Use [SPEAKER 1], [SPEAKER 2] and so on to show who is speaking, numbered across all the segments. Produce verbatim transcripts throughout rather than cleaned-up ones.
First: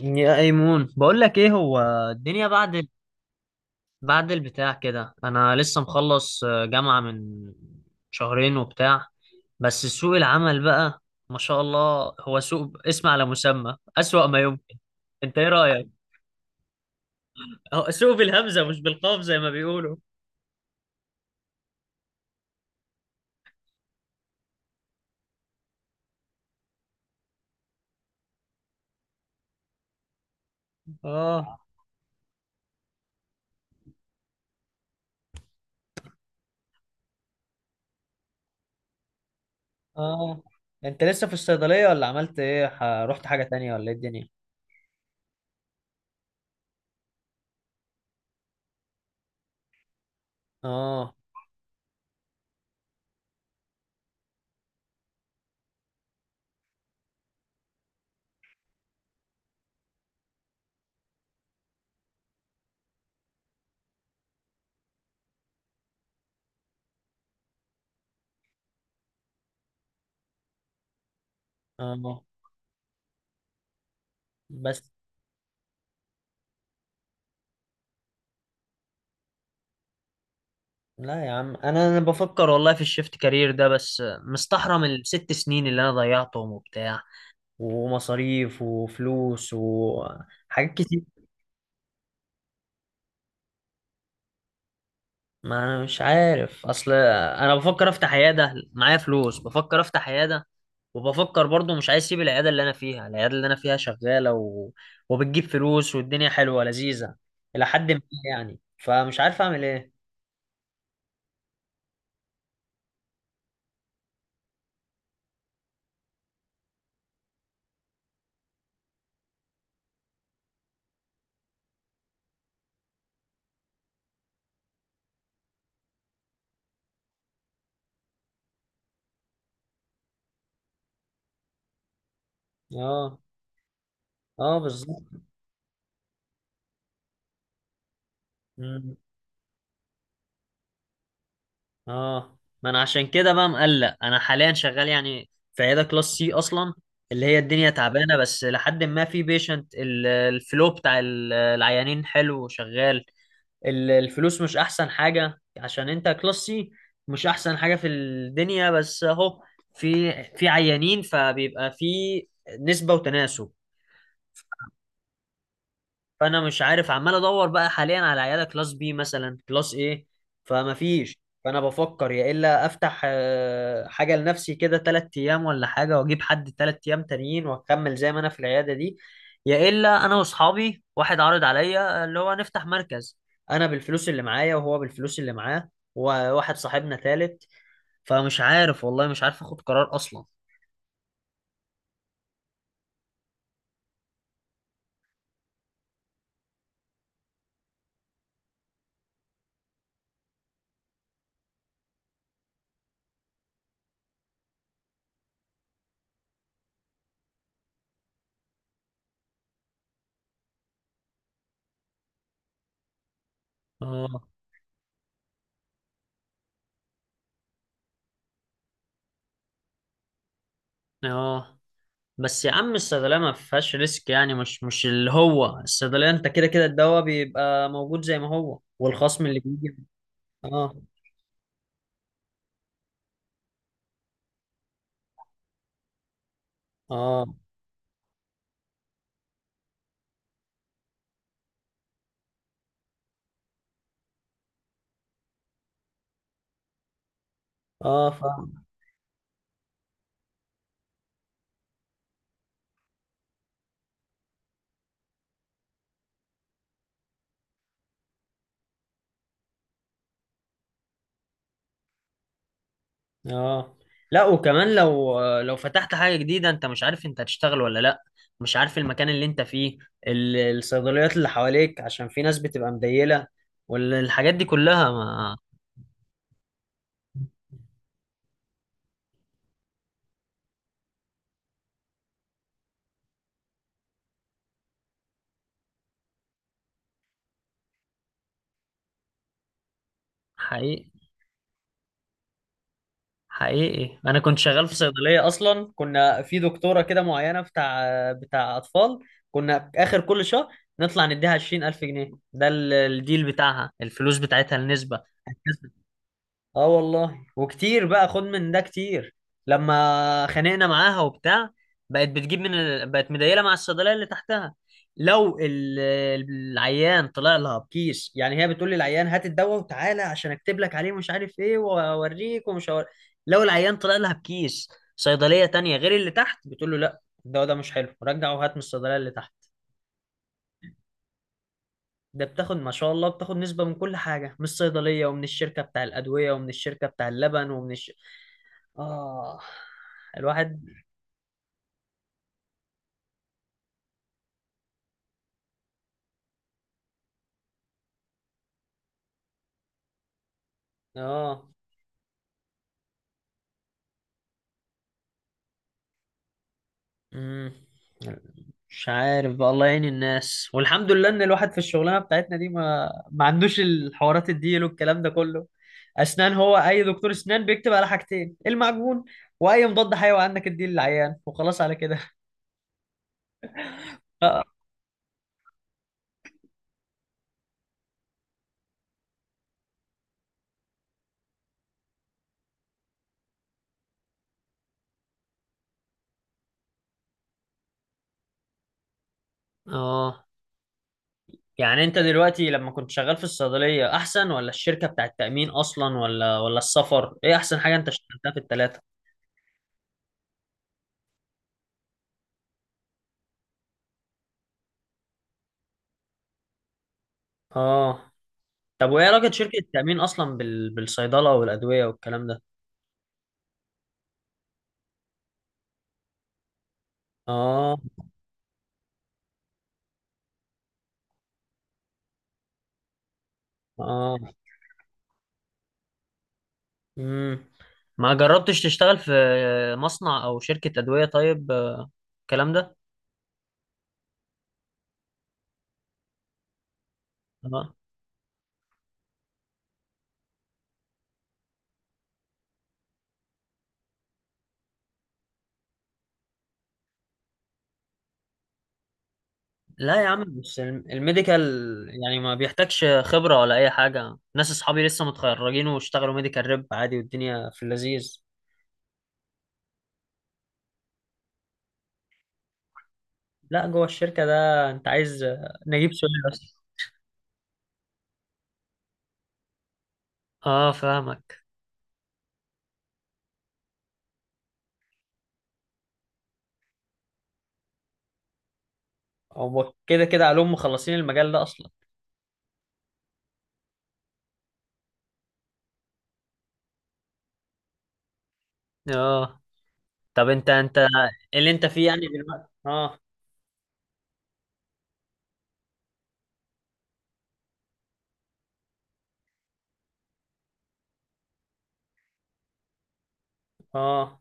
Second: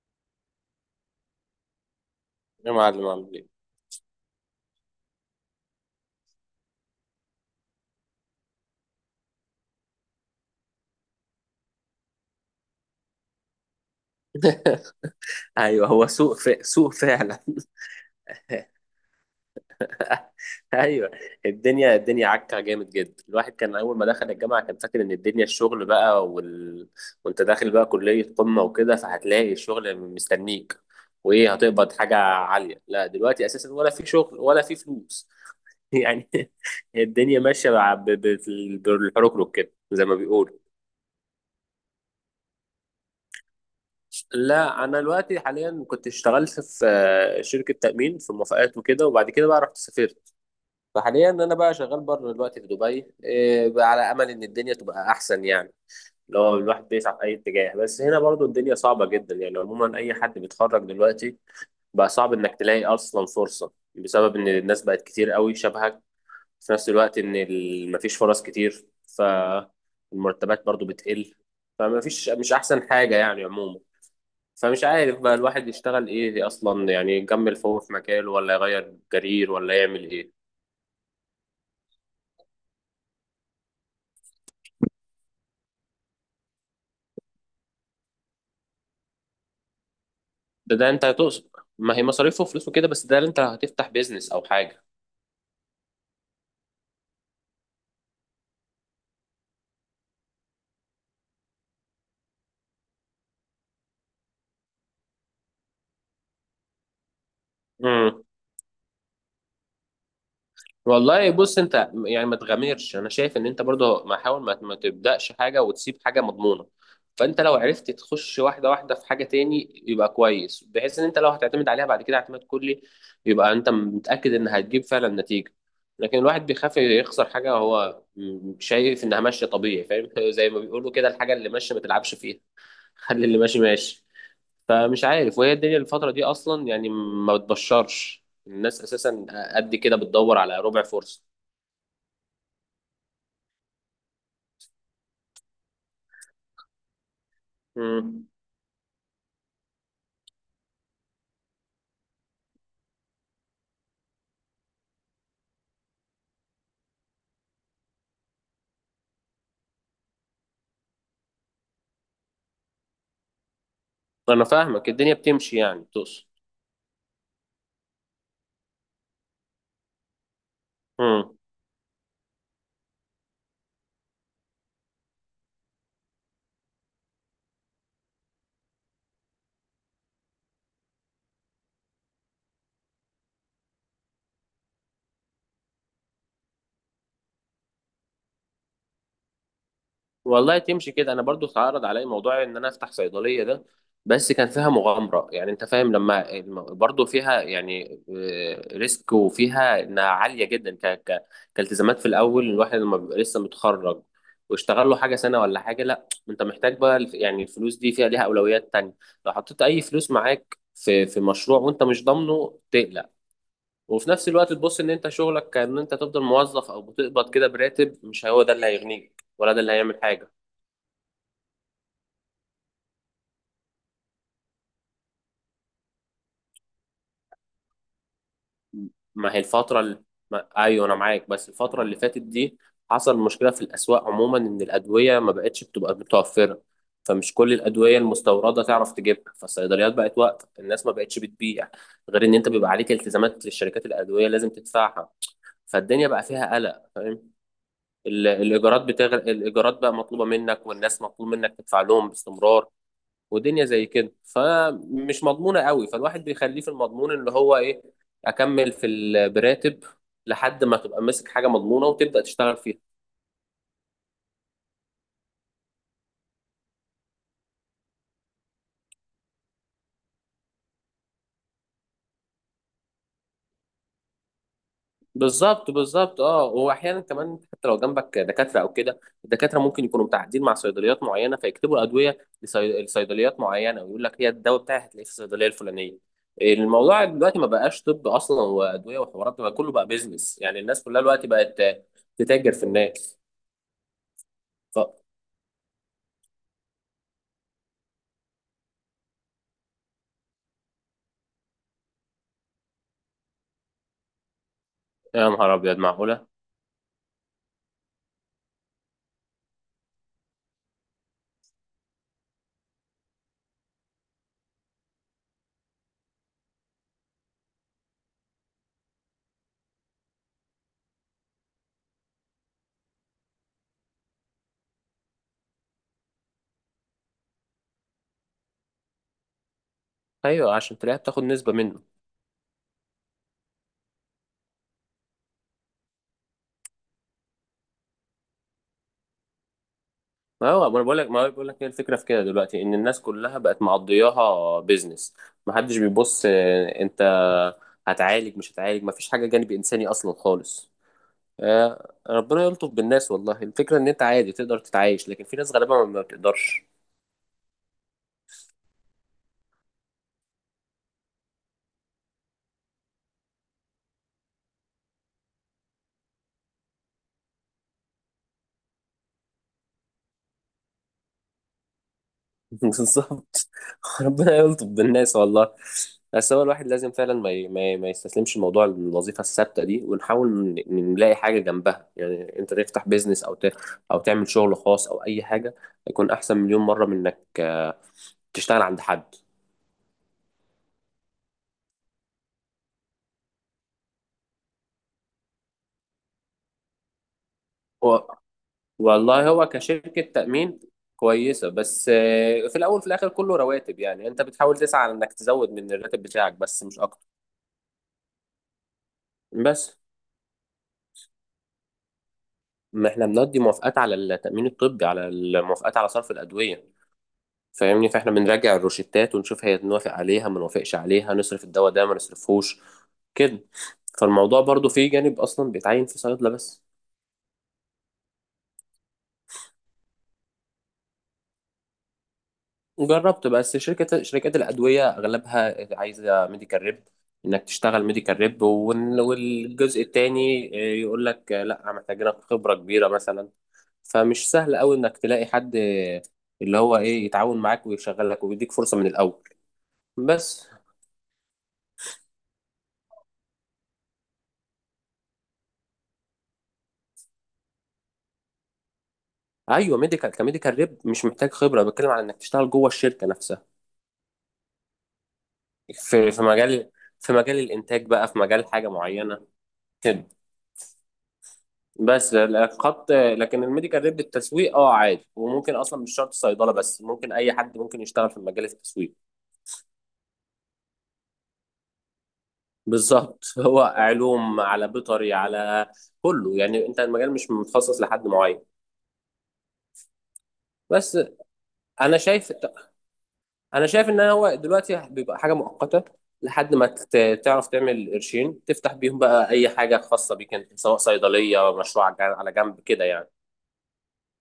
[SPEAKER 1] يا ايمون، بقول لك ايه هو الدنيا.
[SPEAKER 2] يا
[SPEAKER 1] بعد
[SPEAKER 2] معلم، عامل ايه؟
[SPEAKER 1] بعد البتاع كده انا لسه مخلص آه، جامعة من شهرين وبتاع. بس سوق العمل بقى ما شاء الله، هو سوق اسم على مسمى، اسوأ ما يمكن. انت ايه
[SPEAKER 2] ايوه،
[SPEAKER 1] رأيك؟
[SPEAKER 2] هو سوق ف... سوق فعلا.
[SPEAKER 1] هو سوق بالهمزة مش بالقاف زي ما بيقولوا.
[SPEAKER 2] ايوه، الدنيا الدنيا عكه جامد جدا. الواحد كان اول ما دخل الجامعه كان فاكر ان الدنيا الشغل بقى وال... وانت داخل بقى كليه قمه وكده فهتلاقي الشغل مستنيك وايه،
[SPEAKER 1] اه،
[SPEAKER 2] هتقبض حاجه عاليه. لا دلوقتي اساسا ولا في شغل ولا في فلوس. يعني الدنيا ماشيه بع- ب- ب- بالحركرك كده زي ما
[SPEAKER 1] اه.
[SPEAKER 2] بيقولوا.
[SPEAKER 1] انت لسه في الصيدلية ولا عملت ايه؟ ح- رحت حاجة تانية ولا ايه الدنيا؟
[SPEAKER 2] لا، انا دلوقتي حاليا كنت اشتغلت في آه، شركه تامين في موافقات وكده، وبعد كده بقى رحت سافرت.
[SPEAKER 1] اه،
[SPEAKER 2] فحاليا انا بقى شغال بره دلوقتي في دبي، آه، بقى على امل ان الدنيا تبقى احسن يعني. لو الواحد بيسعى في اي اتجاه، بس هنا برضو الدنيا صعبه جدا. يعني عموما اي حد بيتخرج دلوقتي بقى صعب انك تلاقي اصلا فرصه، بسبب ان الناس بقت كتير قوي شبهك في نفس الوقت ان ال- مفيش فرص كتير، فالمرتبات برضو بتقل.
[SPEAKER 1] اه،
[SPEAKER 2] فمفيش، مش احسن حاجه يعني عموما.
[SPEAKER 1] بس.
[SPEAKER 2] فمش عارف بقى الواحد يشتغل ايه اصلا، يعني يكمل فهو في مجاله ولا يغير كارير ولا يعمل ايه.
[SPEAKER 1] لا يا عم، انا انا بفكر والله في الشيفت كارير ده، بس مستحرم الست سنين اللي انا ضيعتهم وبتاع، ومصاريف وفلوس وحاجات
[SPEAKER 2] ده ده
[SPEAKER 1] كتير.
[SPEAKER 2] انت هتقصد، ما هي مصاريفه وفلوسه كده، بس ده اللي انت هتفتح بيزنس او
[SPEAKER 1] ما انا مش عارف، اصل انا بفكر افتح عياده، معايا فلوس بفكر افتح عياده. وبفكر برضو مش عايز اسيب العياده اللي انا فيها، العياده اللي انا فيها شغاله و... وبتجيب فلوس والدنيا حلوه لذيذه الى حد ما،
[SPEAKER 2] حاجه.
[SPEAKER 1] يعني. فمش عارف اعمل ايه.
[SPEAKER 2] والله بص، انت يعني ما تغامرش. انا شايف ان انت برضه ما حاول، ما ما تبداش حاجه وتسيب حاجه مضمونه. فانت لو عرفت تخش واحده واحده في حاجه تاني يبقى كويس، بحيث ان انت لو هتعتمد عليها بعد كده اعتماد كلي يبقى انت متاكد ان هتجيب فعلا نتيجه. لكن الواحد بيخاف يخسر حاجه هو م- شايف انها ماشيه طبيعي، فاهم؟ زي ما بيقولوا كده، الحاجه اللي ماشيه ما تلعبش فيها.
[SPEAKER 1] اه،
[SPEAKER 2] خلي اللي ماشي ماشي.
[SPEAKER 1] اه، بالظبط،
[SPEAKER 2] فمش عارف، وهي الدنيا الفتره دي اصلا يعني ما بتبشرش الناس اساسا، قد كده بتدور على ربع فرصه.
[SPEAKER 1] اه. ما انا عشان كده بقى مقلق، انا حاليا شغال يعني في عياده كلاس سي اصلا، اللي هي الدنيا تعبانه،
[SPEAKER 2] مم.
[SPEAKER 1] بس لحد ما في بيشنت الفلو بتاع ال- العيانين حلو وشغال. ال- الفلوس مش احسن حاجه، عشان انت كلاس سي مش احسن حاجه في الدنيا، بس اهو في في عيانين، فبيبقى في نسبه وتناسب.
[SPEAKER 2] انا فاهمك، الدنيا بتمشي يعني تقصد.
[SPEAKER 1] فانا مش عارف، عمال ادور بقى حاليا على عياده كلاس بي مثلا، كلاس ايه. فما فيش،
[SPEAKER 2] مم.
[SPEAKER 1] فانا بفكر يا الا افتح آه، حاجه لنفسي كده، تلات ايام، ولا حاجه واجيب حد تلات ايام تانيين واكمل زي ما انا في العياده دي. يا الا انا واصحابي، واحد عرض عليا اللي هو نفتح مركز، انا بالفلوس اللي معايا وهو بالفلوس اللي معاه، وواحد صاحبنا تالت. فمش عارف والله، مش عارف اخد قرار اصلا.
[SPEAKER 2] والله تمشي كده، انا برضو اتعرض عليا موضوع ان انا افتح صيدليه ده، بس كان فيها مغامره. يعني انت فاهم لما الم- برضو فيها يعني، آه، ريسك، وفيها انها عاليه جدا ك... ك... كالتزامات. في الاول الواحد لما بيبقى لسه متخرج واشتغل له حاجه سنه ولا حاجه، لا انت محتاج بقى الف- يعني الفلوس دي فيها ليها اولويات تانية. لو حطيت اي فلوس معاك في في مشروع وانت مش ضامنه تقلق. وفي
[SPEAKER 1] اه،
[SPEAKER 2] نفس الوقت تبص ان انت شغلك كأن انت تفضل موظف، او بتقبض كده براتب، مش هو ده اللي هيغنيك ولا ده اللي هيعمل حاجة.
[SPEAKER 1] اه. بس يا عم، الصيدلية ما فيهاش ريسك يعني، مش مش اللي هو الصيدلية انت كده كده الدواء بيبقى موجود زي ما هو، والخصم
[SPEAKER 2] ما هي
[SPEAKER 1] اللي بيجي.
[SPEAKER 2] الفترة اللي... ما...
[SPEAKER 1] اه،
[SPEAKER 2] ايوه انا معاك. بس الفترة اللي فاتت دي حصل مشكلة في الاسواق عموما، ان الادوية ما بقتش بتبقى متوفرة.
[SPEAKER 1] اه،
[SPEAKER 2] فمش كل الادوية المستوردة تعرف تجيبها، فالصيدليات بقت واقفة، الناس ما بقتش بتبيع. غير ان انت بيبقى عليك التزامات للشركات الادوية لازم تدفعها. فالدنيا بقى فيها قلق، فاهم؟
[SPEAKER 1] اه
[SPEAKER 2] ال-
[SPEAKER 1] فاهم،
[SPEAKER 2] الايجارات بتغرق، الايجارات بقى مطلوبة منك، والناس مطلوب منك تدفع لهم باستمرار. ودنيا زي كده فمش مضمونة قوي، فالواحد بيخليه في المضمون اللي هو ايه، اكمل في ال- براتب لحد ما تبقى ماسك حاجة مضمونة وتبدأ تشتغل فيها.
[SPEAKER 1] اه. لا وكمان لو لو فتحت حاجة جديدة، انت مش عارف انت هتشتغل ولا لا، مش عارف المكان اللي انت فيه، ال- الصيدليات اللي حواليك، عشان في ناس بتبقى مديلة والحاجات دي كلها، ما...
[SPEAKER 2] بالظبط بالظبط، اه. واحيانا كمان، حتى لو جنبك دكاترة او كده، الدكاترة ممكن يكونوا متعاقدين مع صيدليات معينة، فيكتبوا ادوية لصي- لصيدليات معينة ويقول لك هي الدواء بتاعي هتلاقيه في الصيدلية الفلانية. الموضوع دلوقتي ما بقاش طب اصلا وادوية وحوارات، ده بقى كله بقى بيزنس. يعني الناس
[SPEAKER 1] حقيقي،
[SPEAKER 2] كلها دلوقتي بقت تتاجر في الناس.
[SPEAKER 1] حقيقي انا كنت شغال في
[SPEAKER 2] ف...
[SPEAKER 1] صيدليه اصلا، كنا في دكتوره كده معينه، بتاع بتاع اطفال، كنا اخر كل شهر نطلع نديها عشرين الف جنيه، ده ال- الديل بتاعها، الفلوس بتاعتها، النسبه.
[SPEAKER 2] يا نهار ابيض، معقولة؟
[SPEAKER 1] اه والله، وكتير بقى خد من ده، كتير لما خانقنا معاها وبتاع. بقت بتجيب من ال... بقت مديله مع الصيدليه اللي تحتها، لو ال... العيان طلع لها بكيس، يعني هي بتقول للعيان هات الدواء وتعالى عشان اكتب لك عليه مش عارف ايه، واوريك، ومش هور... لو العيان طلع لها بكيس صيدليه تانية غير اللي تحت، بتقول له لا، الدواء ده مش حلو، رجع وهات من الصيدليه اللي تحت.
[SPEAKER 2] ايوه، عشان تلاقيها بتاخد نسبه منه.
[SPEAKER 1] ده بتاخد ما شاء الله، بتاخد نسبة من كل حاجة، من الصيدلية ومن الشركة بتاع الأدوية ومن الشركة بتاع اللبن ومن الش... آه
[SPEAKER 2] ما هو
[SPEAKER 1] الواحد،
[SPEAKER 2] ما انا بقول لك، ما هو بقول لك هي الفكره في كده دلوقتي ان الناس كلها بقت معضياها بيزنس. ما حدش بيبص آه، انت هتعالج مش هتعالج، ما فيش حاجه جانب انساني اصلا خالص.
[SPEAKER 1] آه.
[SPEAKER 2] آه، ربنا يلطف بالناس والله. الفكره ان انت عادي تقدر تتعايش، لكن في ناس غالبا ما بتقدرش.
[SPEAKER 1] مم. مش عارف بقى، الله يعين الناس، والحمد لله إن الواحد في الشغلانة بتاعتنا دي ما ما عندوش الحوارات الديل والكلام ده كله. أسنان، هو أي دكتور أسنان بيكتب على حاجتين: المعجون وأي مضاد حيوي، عندك الديل العيان، وخلاص على كده.
[SPEAKER 2] بالظبط، ربنا يلطف بالناس والله. بس هو الواحد لازم فعلا ما ي- ما ي- ما يستسلمش لموضوع الوظيفه الثابته دي، ونحاول ن- نلاقي حاجه جنبها. يعني انت تفتح بيزنس او ت... او تعمل شغل خاص او اي حاجه، يكون احسن مليون مره من انك، آه، تشتغل عند حد.
[SPEAKER 1] آه. يعني انت دلوقتي لما كنت شغال في الصيدلية احسن، ولا الشركة بتاع التأمين اصلا، ولا ولا السفر؟ ايه احسن حاجة انت
[SPEAKER 2] و...
[SPEAKER 1] اشتغلتها في التلاتة؟
[SPEAKER 2] والله هو كشركه تامين كويسه، بس آه، في الاول في الاخر كله رواتب. يعني انت بتحاول تسعى على انك تزود من الراتب بتاعك بس، مش اكتر.
[SPEAKER 1] اه. طب وايه علاقة شركة
[SPEAKER 2] بس
[SPEAKER 1] التأمين اصلا بال... بالصيدلة والأدوية والكلام ده؟
[SPEAKER 2] ما احنا بنقضي موافقات على التأمين الطبي، على الموافقات على صرف الأدوية،
[SPEAKER 1] اه،
[SPEAKER 2] فاهمني؟ فاحنا بنراجع الروشتات ونشوف هي نوافق عليها ما نوافقش عليها، نصرف الدواء ده ما نصرفهوش، كده.
[SPEAKER 1] اه،
[SPEAKER 2] فالموضوع برضو فيه جانب أصلا بيتعين في صيدلة بس.
[SPEAKER 1] امم ما جربتش تشتغل في مصنع او شركة أدوية طيب، آه، الكلام ده؟
[SPEAKER 2] جربت، بس شركة شركات الأدوية أغلبها عايزة ميديكال ريب، إنك
[SPEAKER 1] اه.
[SPEAKER 2] تشتغل ميديكال ريب. وال- والجزء التاني آه، يقول لك لا محتاجينك خبرة كبيرة مثلا. فمش سهل قوي إنك تلاقي حد اللي هو إيه، يتعاون معاك ويشغلك ويديك فرصة من الأول.
[SPEAKER 1] لا يا عم،
[SPEAKER 2] بس
[SPEAKER 1] بس الم- الميديكال يعني ما بيحتاجش خبرة ولا اي حاجة، ناس اصحابي لسه متخرجين واشتغلوا ميديكال ريب عادي والدنيا في اللذيذ.
[SPEAKER 2] ايوه، ميديكال، كميديكال ريب مش محتاج خبره، بتكلم على انك تشتغل جوه الشركه نفسها،
[SPEAKER 1] لا، جوه الشركة ده أنت عايز نجيب
[SPEAKER 2] في
[SPEAKER 1] سوري
[SPEAKER 2] في
[SPEAKER 1] بس.
[SPEAKER 2] مجال، في مجال الانتاج بقى، في مجال حاجه معينه كده.
[SPEAKER 1] اه فاهمك.
[SPEAKER 2] بس الخط، لكن الميديكال ريب التسويق، اه عادي، وممكن اصلا مش شرط صيدله، بس ممكن اي حد ممكن يشتغل في مجال التسويق.
[SPEAKER 1] هو كده كده علوم مخلصين المجال ده أصلا.
[SPEAKER 2] بالظبط. هو علوم، على بيطري، على كله يعني، انت المجال مش متخصص لحد معين.
[SPEAKER 1] اه. طب انت انت
[SPEAKER 2] بس
[SPEAKER 1] اللي انت فيه
[SPEAKER 2] انا
[SPEAKER 1] يعني
[SPEAKER 2] شايف،
[SPEAKER 1] دلوقتي؟ اه،
[SPEAKER 2] انا شايف ان هو دلوقتي بيبقى حاجه مؤقته، لحد ما تت- تعرف تعمل قرشين تفتح بيهم بقى اي حاجه خاصه بيك انت، سواء صيدليه، مشروع على جنب، على جنب كده يعني.
[SPEAKER 1] اه.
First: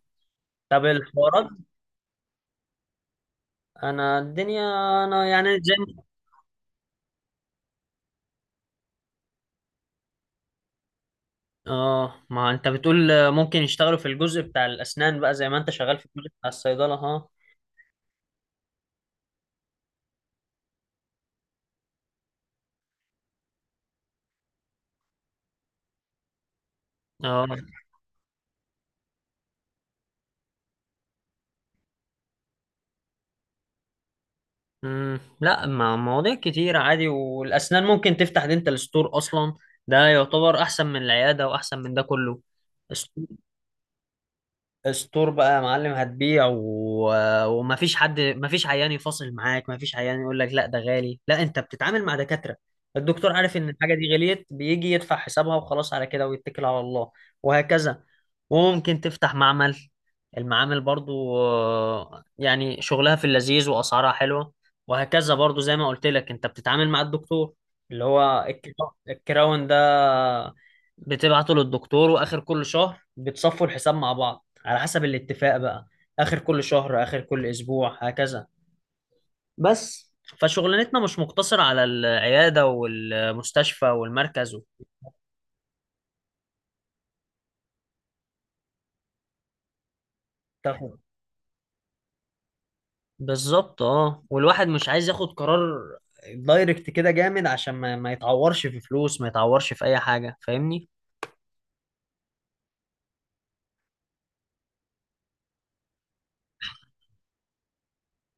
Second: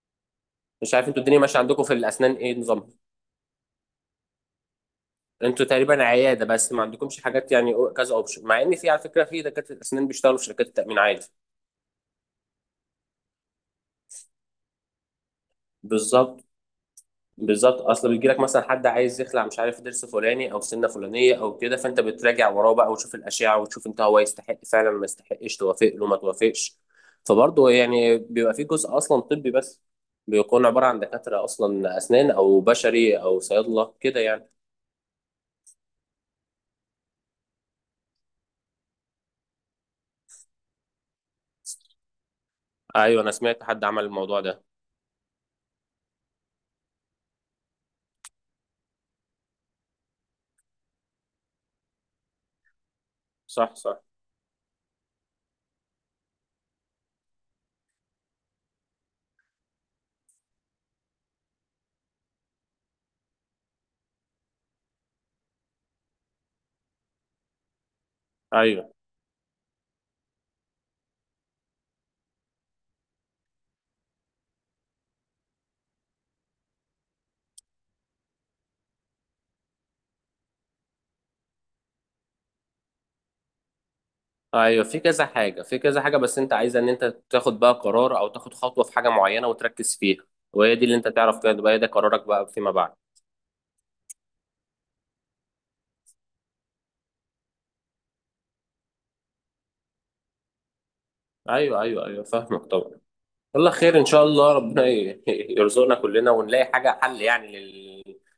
[SPEAKER 1] طب
[SPEAKER 2] مش عارف انتوا الدنيا
[SPEAKER 1] الحوارات،
[SPEAKER 2] ماشيه عندكم في الاسنان ايه نظامها؟
[SPEAKER 1] أنا الدنيا، أنا يعني
[SPEAKER 2] انتوا
[SPEAKER 1] زي ما-
[SPEAKER 2] تقريبا عياده بس، ما عندكمش حاجات يعني، أو- كذا اوبشن، مع ان في، على فكره، في دكاتره اسنان بيشتغلوا في شركات التامين عادي.
[SPEAKER 1] اه. ما أنت بتقول ممكن يشتغلوا في الجزء بتاع الأسنان بقى زي ما أنت شغال في الجزء
[SPEAKER 2] بالظبط
[SPEAKER 1] بتاع الصيدلة، ها؟
[SPEAKER 2] بالظبط، اصل بيجي لك مثلا حد عايز يخلع مش عارف ضرس فلاني او سنه فلانيه او كده، فانت بتراجع وراه بقى، وتشوف الاشعه، وتشوف انت هو يستحق فعلا ما يستحقش، توافق له ما توافقش.
[SPEAKER 1] اه،
[SPEAKER 2] فبرضه يعني بيبقى في جزء اصلا طبي، بس بيكون عباره عن دكاتره اصلا اسنان او بشري او صيادله كده يعني.
[SPEAKER 1] امم لا، مع مواضيع كتير عادي. والاسنان ممكن تفتح دينتال ستور اصلا، ده يعتبر احسن من العياده واحسن من ده كله.
[SPEAKER 2] ايوه، انا سمعت حد عمل الموضوع ده.
[SPEAKER 1] ستور بقى يا معلم، هتبيع و... ومفيش حد، مفيش عيان يفاصل معاك، مفيش عيان يقول لك لا ده غالي، لا انت بتتعامل مع دكاترة. الدكتور عارف ان
[SPEAKER 2] صح
[SPEAKER 1] الحاجة
[SPEAKER 2] صح.
[SPEAKER 1] دي غليت، بيجي يدفع حسابها وخلاص على كده ويتكل على الله. وهكذا. وممكن تفتح معمل، المعامل برضو آه، يعني شغلها في اللذيذ واسعارها حلوة. وهكذا، برضو زي ما قلت لك، انت بتتعامل مع الدكتور، اللي هو
[SPEAKER 2] ايوه
[SPEAKER 1] الكرا- الكراون ده بتبعته للدكتور، واخر كل شهر بتصفوا الحساب مع بعض، على حسب الاتفاق بقى، اخر كل شهر، اخر كل اسبوع، هكذا. بس. فشغلانتنا مش مقتصرة على العيادة والمستشفى والمركز و-
[SPEAKER 2] ايوه، في كذا حاجه، في كذا حاجه بس انت عايز ان انت تاخد بقى قرار او تاخد خطوه في حاجه معينه وتركز فيها، وهي دي اللي
[SPEAKER 1] تاخد،
[SPEAKER 2] انت تعرف كده بقى، ده قرارك بقى فيما بعد.
[SPEAKER 1] بالظبط، اه. والواحد مش عايز ياخد قرار دايركت كده جامد، عشان ما, ما يتعورش في فلوس، ما يتعورش في اي حاجة، فاهمني.
[SPEAKER 2] ايوه ايوه ايوه، فاهمك طبعا. والله، خير ان شاء الله، ربنا ي- يرزقنا كلنا ونلاقي حاجه حل يعني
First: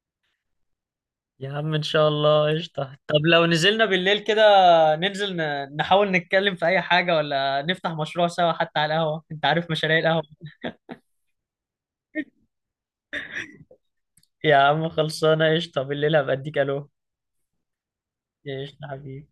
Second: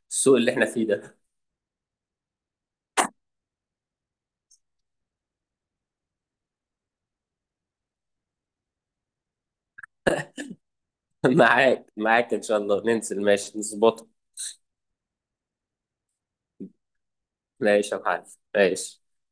[SPEAKER 2] للسوق اللي احنا فيه ده.
[SPEAKER 1] يا عم ان شاء الله، قشطة. طب لو نزلنا بالليل كده، ننزل، ن- نحاول نتكلم في اي حاجة، ولا نفتح مشروع سوا، حتى على القهوة. انت عارف مشاريع القهوة.
[SPEAKER 2] معاك معاك، ان شاء الله ننزل، ماشي نظبطه.
[SPEAKER 1] يا عم خلصانة، قشطة، بالليل هبقى اديك الو.
[SPEAKER 2] ماشي يا معلم.
[SPEAKER 1] ايش يا
[SPEAKER 2] ماشي.
[SPEAKER 1] حبيبي.